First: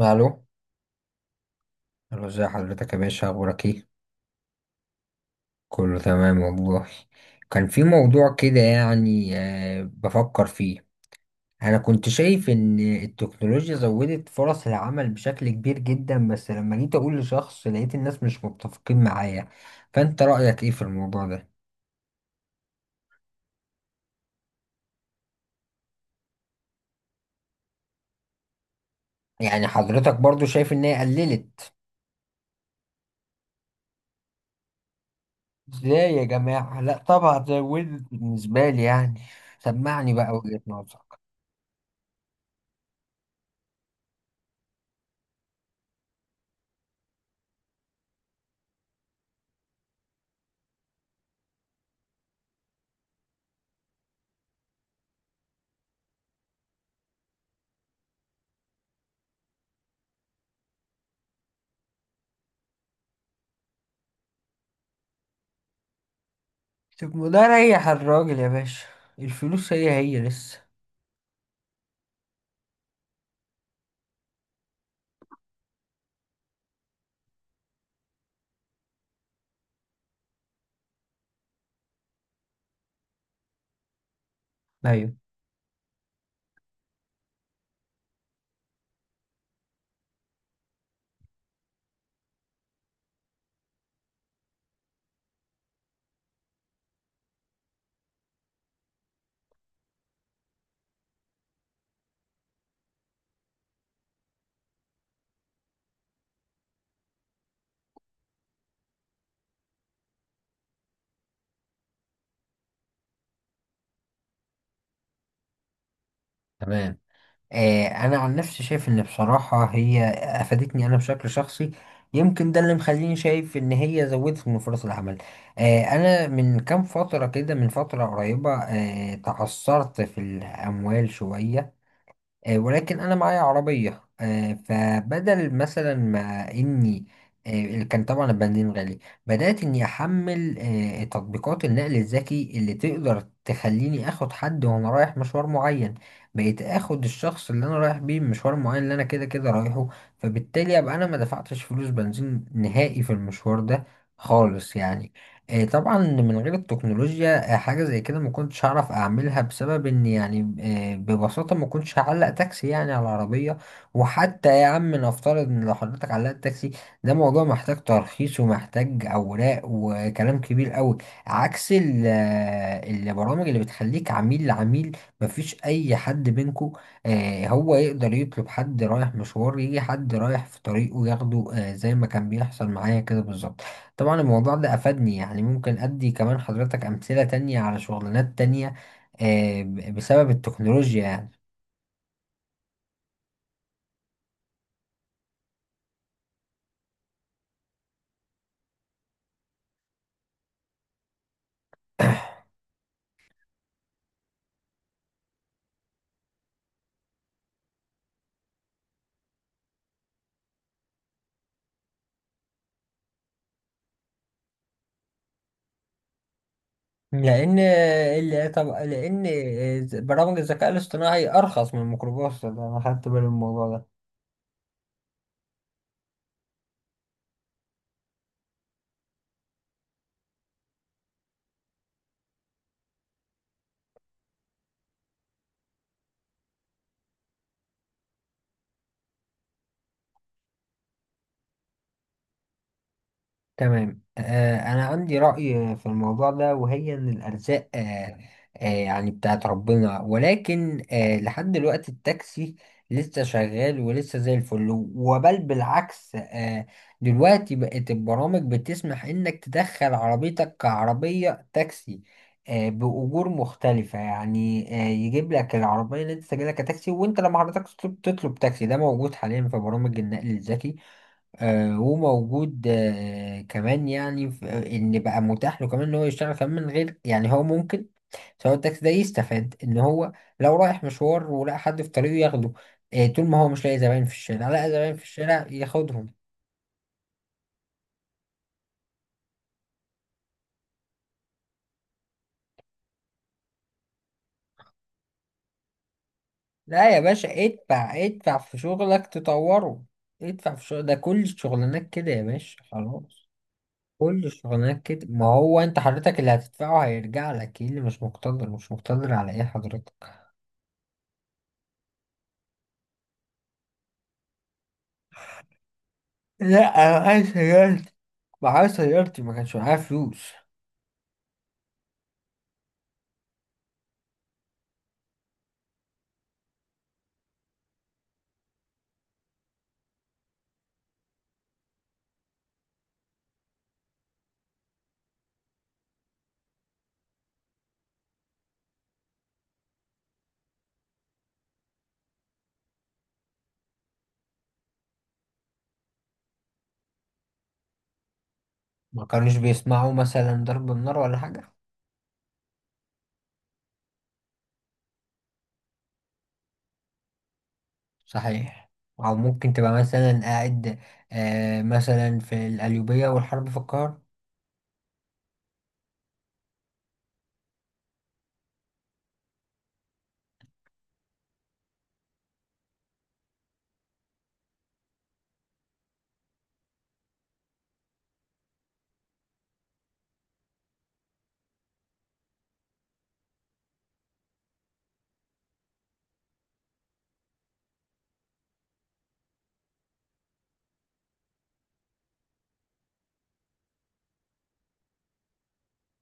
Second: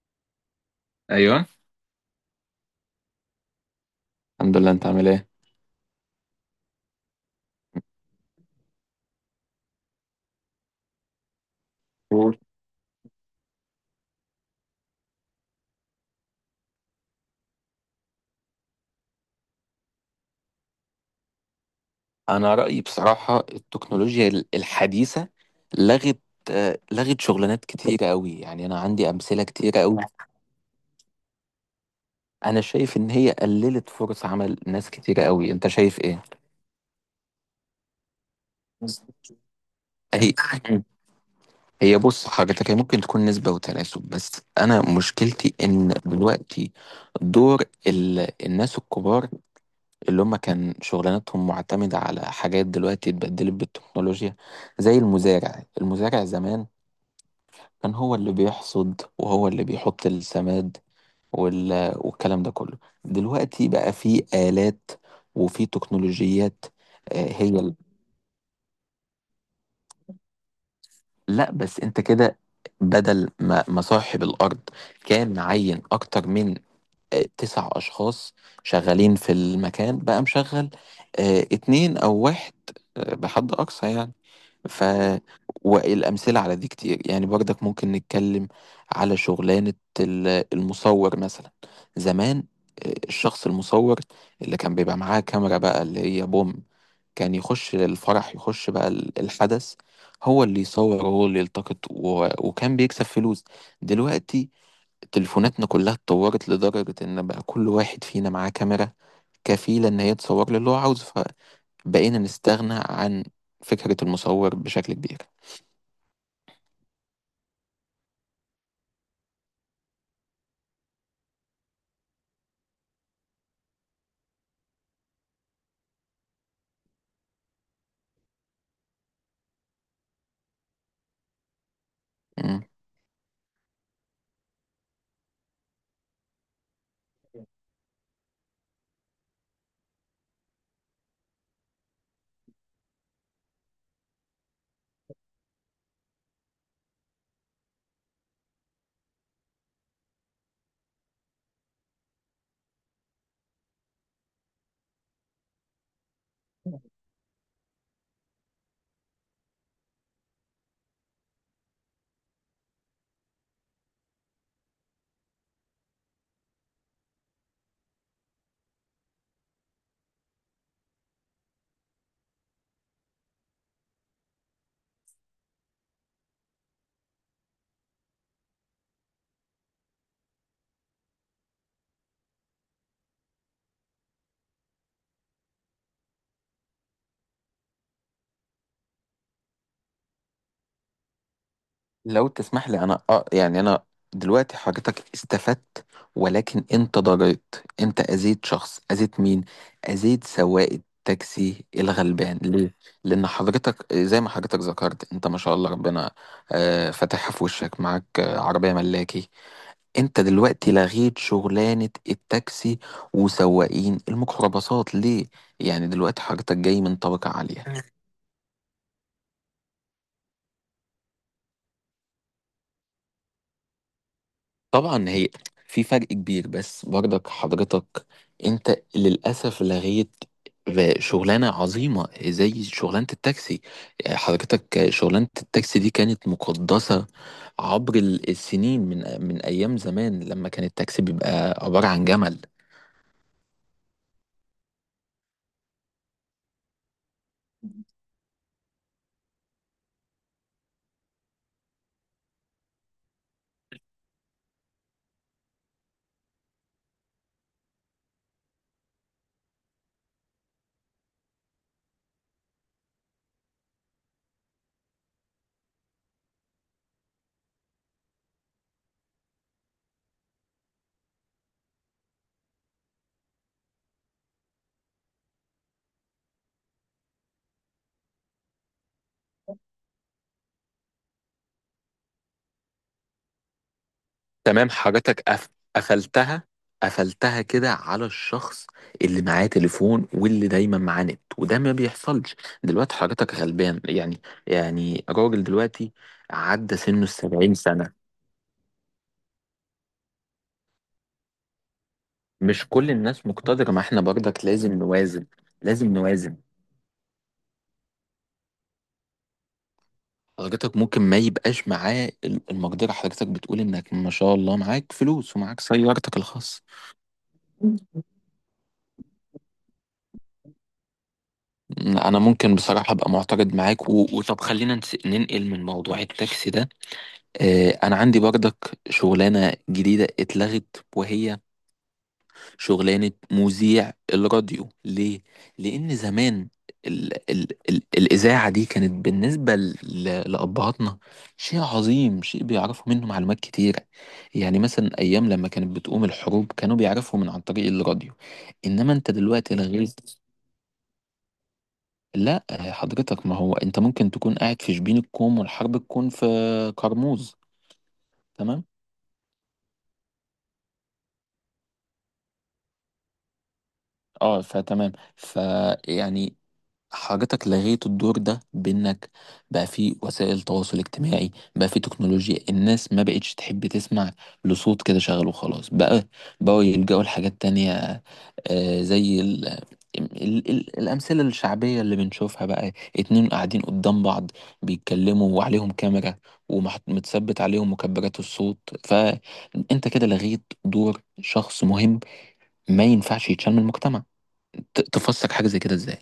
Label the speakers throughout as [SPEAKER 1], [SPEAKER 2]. [SPEAKER 1] الو.
[SPEAKER 2] ايوه.
[SPEAKER 1] الو، ازي حضرتك يا باشا؟ اخبارك ايه؟
[SPEAKER 2] الحمد لله، انت عامل ايه؟
[SPEAKER 1] كله تمام والله. كان في موضوع كده يعني، بفكر فيه. انا كنت
[SPEAKER 2] قول.
[SPEAKER 1] شايف ان التكنولوجيا زودت فرص العمل بشكل كبير جدا، بس لما جيت اقول لشخص لقيت الناس مش متفقين معايا. فانت رأيك ايه في الموضوع ده؟
[SPEAKER 2] انا رايي بصراحه، التكنولوجيا الحديثه لغت. لغت شغلانات كتيره قوي، يعني انا عندي امثله
[SPEAKER 1] يعني
[SPEAKER 2] كتيره قوي.
[SPEAKER 1] حضرتك برضو شايف ان هي قللت؟
[SPEAKER 2] انا شايف ان هي قللت فرص عمل ناس كتيره قوي، انت شايف
[SPEAKER 1] ازاي
[SPEAKER 2] ايه؟
[SPEAKER 1] يا جماعة؟ لا، طبعا زودت بالنسبة لي يعني. سمعني
[SPEAKER 2] هي
[SPEAKER 1] بقى وجهة نظرك.
[SPEAKER 2] هي بص حضرتك، هي ممكن تكون نسبة وتناسب، بس أنا مشكلتي إن دلوقتي دور الناس الكبار اللي هم كان شغلانتهم معتمدة على حاجات دلوقتي اتبدلت بالتكنولوجيا. زي المزارع، زمان كان هو اللي بيحصد وهو اللي بيحط السماد والكلام ده كله. دلوقتي بقى في آلات وفي تكنولوجيات. آه،
[SPEAKER 1] طب ما ده
[SPEAKER 2] هي ال-
[SPEAKER 1] ريح الراجل يا باشا. الفلوس هي هي لسه.
[SPEAKER 2] لا بس انت كده، بدل ما صاحب الأرض كان معين أكتر من تسع أشخاص شغالين في المكان، بقى مشغل اتنين أو واحد، بحد أقصى يعني. ف
[SPEAKER 1] ايوه.
[SPEAKER 2] والأمثلة على دي كتير، يعني برضك ممكن نتكلم على شغلانة المصور مثلا. زمان، الشخص المصور اللي كان بيبقى معاه كاميرا بقى، اللي هي بوم، كان يخش الفرح، يخش بقى الحدث، هو اللي يصور وهو اللي يلتقط، وكان بيكسب فلوس. دلوقتي تليفوناتنا كلها اتطورت لدرجة ان بقى كل واحد فينا معاه كاميرا كفيلة ان هي تصور له اللي هو عاوزه، فبقينا نستغنى عن فكرة المصور بشكل كبير.
[SPEAKER 1] تمام. انا عن نفسي شايف ان بصراحة هي افادتني انا بشكل شخصي. يمكن ده اللي مخليني شايف ان هي زودت من فرص العمل. انا من كام فترة كده، من فترة قريبة تعثرت في الاموال شوية.
[SPEAKER 2] مم.
[SPEAKER 1] ولكن انا معايا عربيه، فبدل مثلا ما اني، اللي كان طبعا البنزين غالي، بدات اني احمل تطبيقات النقل الذكي اللي تقدر تخليني اخد حد وانا رايح مشوار معين. بقيت اخد الشخص اللي انا رايح بيه مشوار معين، اللي انا كده كده رايحه. فبالتالي ابقى انا ما دفعتش فلوس بنزين نهائي في المشوار ده خالص يعني. إيه، طبعا من غير التكنولوجيا حاجة زي كده ما كنتش هعرف اعملها، بسبب ان يعني ببساطة ما كنتش هعلق تاكسي يعني على العربية. وحتى يا عم، نفترض ان لو حضرتك علقت تاكسي، ده موضوع محتاج ترخيص ومحتاج اوراق وكلام كبير قوي. عكس البرامج اللي بتخليك عميل لعميل، مفيش اي حد بينكو. هو يقدر يطلب حد رايح مشوار، يجي حد رايح في طريقه ياخده، زي ما كان بيحصل معايا كده بالظبط. طبعا الموضوع ده أفادني يعني. ممكن أدي كمان حضرتك أمثلة تانية على شغلانات تانية، بسبب التكنولوجيا يعني.
[SPEAKER 2] لو تسمح لي انا يعني انا دلوقتي حضرتك استفدت، ولكن انت ضريت، انت اذيت شخص، اذيت مين؟ اذيت سواق التاكسي الغلبان ليه؟ لان حضرتك زي ما حضرتك ذكرت، انت ما شاء الله ربنا فاتحها في وشك، معاك عربية ملاكي. انت دلوقتي لغيت شغلانة التاكسي وسواقين الميكروباصات ليه؟ يعني دلوقتي حضرتك جاي من طبقة عالية.
[SPEAKER 1] طب لأن برامج الذكاء الاصطناعي أرخص من الميكروباص، ده أنا خدت بالي من الموضوع ده.
[SPEAKER 2] طبعا هي في فرق كبير، بس برضك حضرتك انت للاسف لغيت شغلانه عظيمه زي شغلانه التاكسي. حضرتك شغلانه التاكسي دي كانت مقدسه عبر السنين، من ايام زمان لما كان التاكسي بيبقى عباره عن جمل.
[SPEAKER 1] تمام، أنا عندي رأي في الموضوع ده، وهي إن الأرزاق، يعني بتاعت ربنا، ولكن لحد دلوقتي التاكسي لسه شغال ولسه زي الفل، وبل بالعكس، دلوقتي بقت البرامج بتسمح إنك تدخل عربيتك كعربية تاكسي بأجور مختلفة يعني. يجيب لك العربية اللي أنت سجلها كتاكسي، وأنت لما حضرتك تطلب تاكسي ده موجود حاليا في برامج النقل الذكي. وموجود كمان يعني، ان بقى متاح له كمان ان هو يشتغل كمان من غير يعني. هو ممكن سواق التاكسي ده يستفاد ان هو لو رايح مشوار ولقى حد في طريقه ياخده، طول ما هو مش لاقي زباين في الشارع، لقى
[SPEAKER 2] تمام.
[SPEAKER 1] زباين في
[SPEAKER 2] حاجتك
[SPEAKER 1] الشارع ياخدهم.
[SPEAKER 2] قفلتها قفلتها كده على الشخص اللي معاه تليفون واللي دايما معاه نت، وده ما بيحصلش. دلوقتي حاجتك غلبان يعني، يعني راجل دلوقتي عدى
[SPEAKER 1] لا يا
[SPEAKER 2] سنه
[SPEAKER 1] باشا،
[SPEAKER 2] السبعين
[SPEAKER 1] ادفع
[SPEAKER 2] سنة.
[SPEAKER 1] ادفع في شغلك تطوره. ادفع في شغل. ده كل الشغلانات كده يا باشا،
[SPEAKER 2] مش كل الناس
[SPEAKER 1] خلاص.
[SPEAKER 2] مقتدرة، ما احنا
[SPEAKER 1] كل
[SPEAKER 2] برضك لازم
[SPEAKER 1] الشغلانات كده. ما
[SPEAKER 2] نوازن.
[SPEAKER 1] هو انت
[SPEAKER 2] لازم
[SPEAKER 1] حضرتك اللي
[SPEAKER 2] نوازن.
[SPEAKER 1] هتدفعه هيرجع لك، ايه اللي مش مقتدر؟ مش مقتدر على ايه حضرتك؟
[SPEAKER 2] حضرتك ممكن ما يبقاش معاه المقدرة، حضرتك بتقول انك ما شاء الله معاك فلوس ومعاك سيارتك
[SPEAKER 1] لا،
[SPEAKER 2] الخاصة.
[SPEAKER 1] انا معايا سيارتي. معايا سيارتي، ما كانش معايا فلوس.
[SPEAKER 2] انا ممكن بصراحة ابقى معترض معاك، وطب خلينا ننقل من موضوع التاكسي ده. انا عندي برضك شغلانه جديده اتلغت، وهي شغلانه مذيع الراديو ليه؟ لان زمان ال ال ال الاذاعه دي كانت بالنسبه لابهاتنا شيء عظيم، شيء بيعرفوا منه معلومات كتيره. يعني مثلا ايام لما كانت بتقوم الحروب كانوا بيعرفوا عن طريق الراديو. انما
[SPEAKER 1] ما
[SPEAKER 2] انت
[SPEAKER 1] كانوش
[SPEAKER 2] دلوقتي
[SPEAKER 1] بيسمعوا
[SPEAKER 2] لغيت.
[SPEAKER 1] مثلا ضرب النار ولا حاجة؟
[SPEAKER 2] لا حضرتك، ما هو انت ممكن تكون قاعد في شبين الكوم والحرب تكون في كرموز. تمام.
[SPEAKER 1] صحيح. او ممكن تبقى مثلا قاعد مثلا في القليوبية والحرب في القاهرة.
[SPEAKER 2] اه فتمام، فيعني حضرتك لغيت الدور ده بانك بقى في وسائل تواصل اجتماعي، بقى في تكنولوجيا. الناس ما بقتش تحب تسمع لصوت كده شغال وخلاص، بقى بقوا يلجأوا لحاجات تانية، زي ال ال ال الأمثلة الشعبية اللي بنشوفها بقى. اتنين قاعدين قدام بعض بيتكلموا، وعليهم كاميرا ومتثبت عليهم مكبرات الصوت. فأنت كده لغيت دور شخص مهم ما ينفعش يتشال من المجتمع. تفسر حاجة زي كده ازاي؟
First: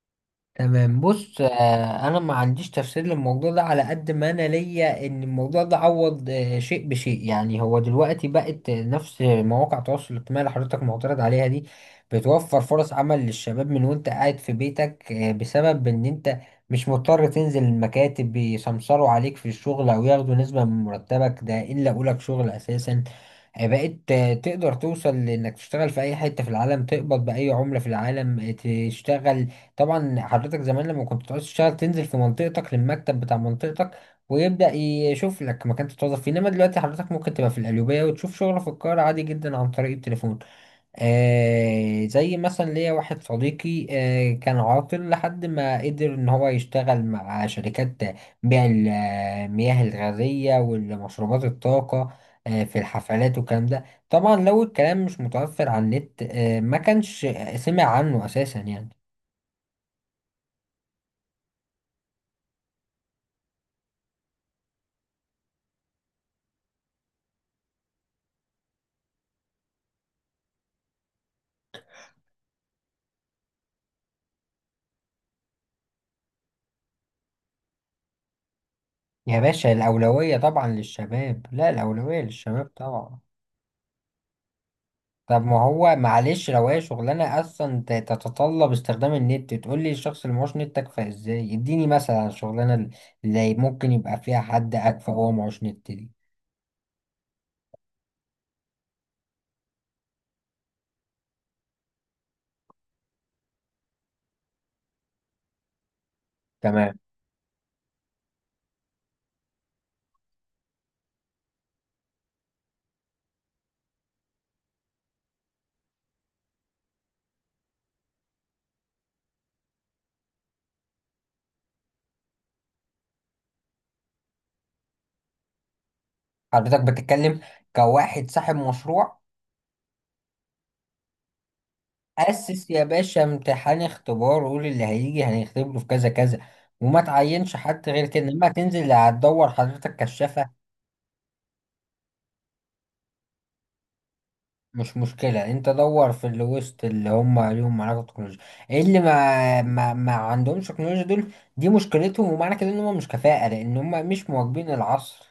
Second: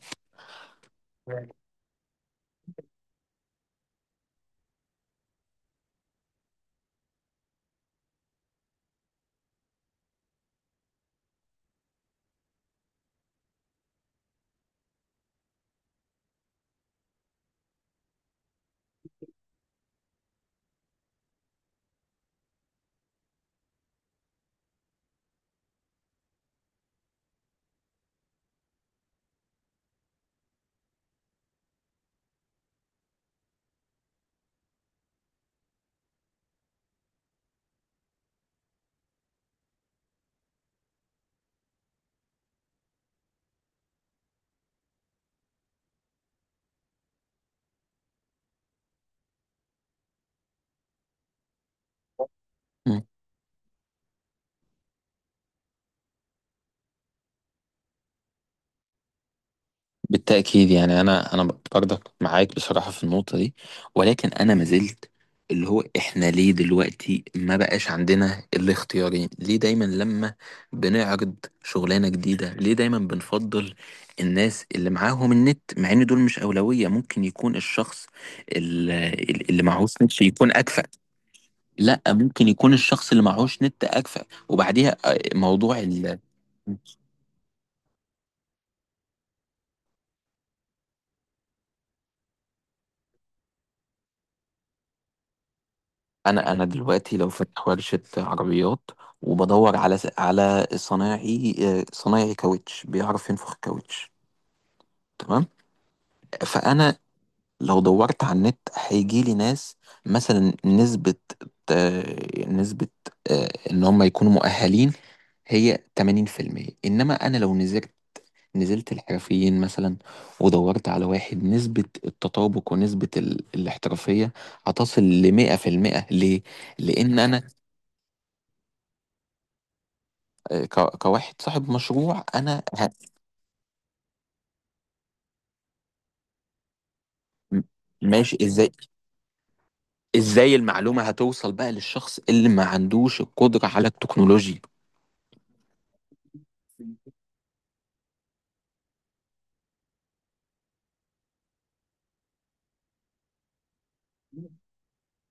[SPEAKER 1] تمام، بص، انا ما عنديش تفسير للموضوع ده. على قد ما انا ليا ان الموضوع ده عوض شيء بشيء. يعني هو دلوقتي بقت نفس مواقع التواصل الاجتماعي اللي حضرتك معترض عليها دي بتوفر فرص عمل للشباب، من وانت قاعد في بيتك، بسبب ان انت مش مضطر تنزل المكاتب بيسمسروا عليك في الشغل او ياخدوا نسبة من مرتبك، ده ان لقوا لك شغل اساسا. بقيت تقدر توصل لانك تشتغل في اي حتة في العالم، تقبض باي عملة في العالم، تشتغل. طبعا حضرتك زمان لما كنت تعوز تشتغل تنزل في منطقتك للمكتب بتاع منطقتك، ويبدأ يشوف لك مكان تتوظف فيه، انما دلوقتي حضرتك ممكن تبقى في القليوبية وتشوف شغل في القاهرة، عادي جدا، عن طريق التليفون. زي مثلا ليا واحد صديقي كان عاطل لحد ما قدر ان هو يشتغل مع شركات بيع المياه الغازية والمشروبات الطاقة في
[SPEAKER 2] مم.
[SPEAKER 1] الحفلات والكلام ده. طبعا لو الكلام مش متوفر على النت ما كانش سمع عنه اساسا يعني.
[SPEAKER 2] بالتأكيد، يعني أنا برضك معاك بصراحة في النقطة دي، ولكن أنا ما زلت، اللي هو إحنا ليه دلوقتي ما بقاش عندنا الاختيارين؟ ليه دايما لما بنعرض شغلانة جديدة ليه دايما بنفضل الناس اللي معاهم النت، مع إن دول مش أولوية؟ ممكن يكون الشخص
[SPEAKER 1] يا
[SPEAKER 2] اللي
[SPEAKER 1] باشا
[SPEAKER 2] معهوش نت
[SPEAKER 1] الأولوية
[SPEAKER 2] يكون
[SPEAKER 1] طبعا
[SPEAKER 2] أكفأ.
[SPEAKER 1] للشباب. لا،
[SPEAKER 2] لا،
[SPEAKER 1] الأولوية
[SPEAKER 2] ممكن
[SPEAKER 1] للشباب
[SPEAKER 2] يكون الشخص
[SPEAKER 1] طبعا.
[SPEAKER 2] اللي معهوش نت أكفأ. وبعديها
[SPEAKER 1] طب ما
[SPEAKER 2] موضوع
[SPEAKER 1] هو، معلش، لو هي شغلانة أصلا تتطلب استخدام النت، تقول لي الشخص اللي معهوش نت أكفأ إزاي؟ اديني مثلا على الشغلانة اللي ممكن يبقى فيها حد أكفأ وهو معهوش نت دي.
[SPEAKER 2] انا دلوقتي لو فاتح ورشه عربيات وبدور على صنايعي، صنايعي كاوتش بيعرف ينفخ كاوتش، تمام؟
[SPEAKER 1] تمام.
[SPEAKER 2] فانا لو دورت على النت هيجي لي ناس مثلا نسبه، آه، نسبه ان هم يكونوا مؤهلين هي 80%. انما انا لو نزلت، نزلت الحرفيين مثلا ودورت على واحد، نسبة التطابق ونسبة الاحترافية هتصل لمئة في المئة. ليه؟
[SPEAKER 1] حضرتك
[SPEAKER 2] لأن
[SPEAKER 1] بتتكلم
[SPEAKER 2] أنا
[SPEAKER 1] كواحد صاحب مشروع.
[SPEAKER 2] كواحد صاحب مشروع انا
[SPEAKER 1] أسس يا باشا امتحان، اختبار، وقول اللي هيجي هنختبره في كذا كذا، وما تعينش
[SPEAKER 2] م-
[SPEAKER 1] حد غير كده.
[SPEAKER 2] ماشي.
[SPEAKER 1] إنما
[SPEAKER 2] ازاي؟
[SPEAKER 1] تنزل، هتدور حضرتك كشافة؟
[SPEAKER 2] ازاي المعلومة هتوصل بقى للشخص اللي ما عندوش القدرة على التكنولوجيا؟
[SPEAKER 1] مش مشكلة، انت دور في اللي وسط اللي هم ليهم علاقة بالتكنولوجيا. ايه اللي ما عندهمش تكنولوجيا؟ دول دي مشكلتهم، ومعنى كده ان هم مش كفاءة، لان هم مش مواكبين العصر.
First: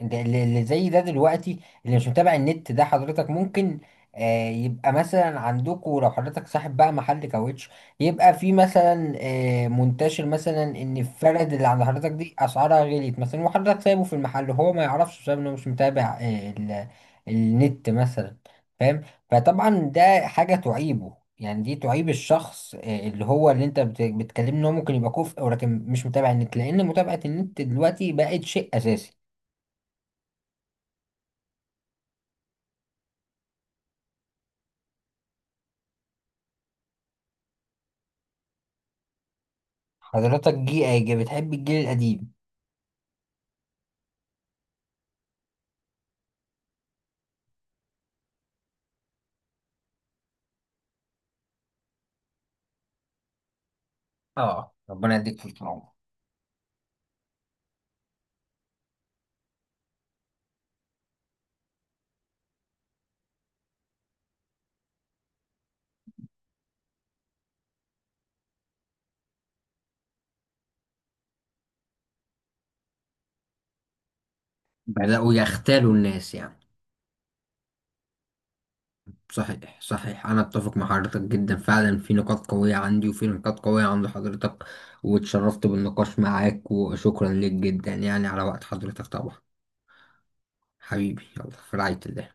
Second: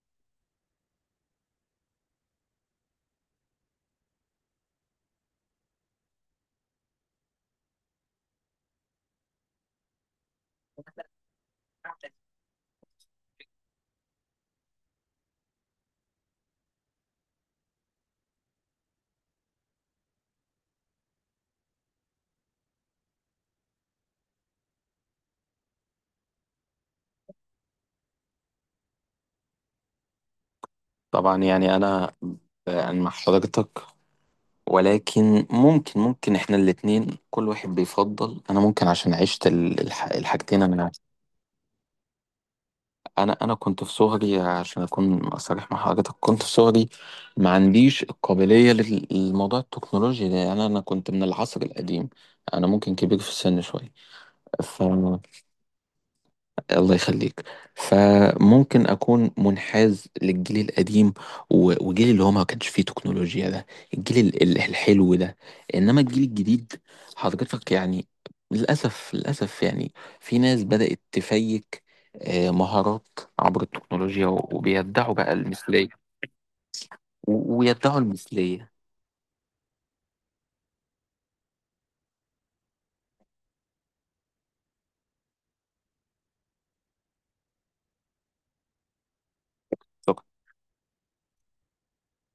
[SPEAKER 1] ده اللي زي ده دلوقتي، اللي مش متابع النت ده. حضرتك ممكن يبقى مثلا عندكم، لو حضرتك صاحب بقى محل كاوتش، يبقى في مثلا منتشر مثلا ان الفرد اللي عند حضرتك دي اسعارها غليت مثلا، وحضرتك سايبه في المحل وهو ما يعرفش، بسبب انه مش متابع النت مثلا. فاهم؟ فطبعا ده حاجة تعيبه. يعني دي تعيب الشخص، اللي هو اللي انت بتكلمني ان هو ممكن يبقى كفء ولكن مش متابع النت. لان متابعة النت دلوقتي بقت شيء اساسي.
[SPEAKER 2] طبعا يعني انا مع حضرتك، ولكن ممكن احنا الاتنين كل واحد بيفضل. انا ممكن عشان عشت
[SPEAKER 1] حضرتك
[SPEAKER 2] الحاجتين.
[SPEAKER 1] جي
[SPEAKER 2] انا
[SPEAKER 1] ايجا بتحب الجيل القديم.
[SPEAKER 2] انا انا كنت في صغري، عشان اكون صريح مع حضرتك، كنت في صغري ما عنديش القابلية للموضوع التكنولوجي ده، يعني انا كنت من العصر القديم، انا ممكن كبير في السن شوية.
[SPEAKER 1] اه،
[SPEAKER 2] ف
[SPEAKER 1] ربنا يديك في العمر.
[SPEAKER 2] الله يخليك. فممكن اكون منحاز للجيل القديم، وجيل اللي هو ما كانش فيه تكنولوجيا ده، الجيل الحلو ده. انما الجيل الجديد، حضرتك يعني للاسف، للاسف يعني في ناس بدأت تفيك مهارات عبر التكنولوجيا، وبيدعوا بقى
[SPEAKER 1] بدأوا يختالوا
[SPEAKER 2] المثلية،
[SPEAKER 1] الناس يعني.
[SPEAKER 2] ويدعوا المثلية.
[SPEAKER 1] صحيح، صحيح، أنا أتفق مع حضرتك جدا فعلا، في نقاط قوية عندي وفي نقاط قوية عند حضرتك. واتشرفت بالنقاش معاك، وشكرا ليك جدا يعني على وقت حضرتك طبعا. حبيبي، يلا، في رعاية الله.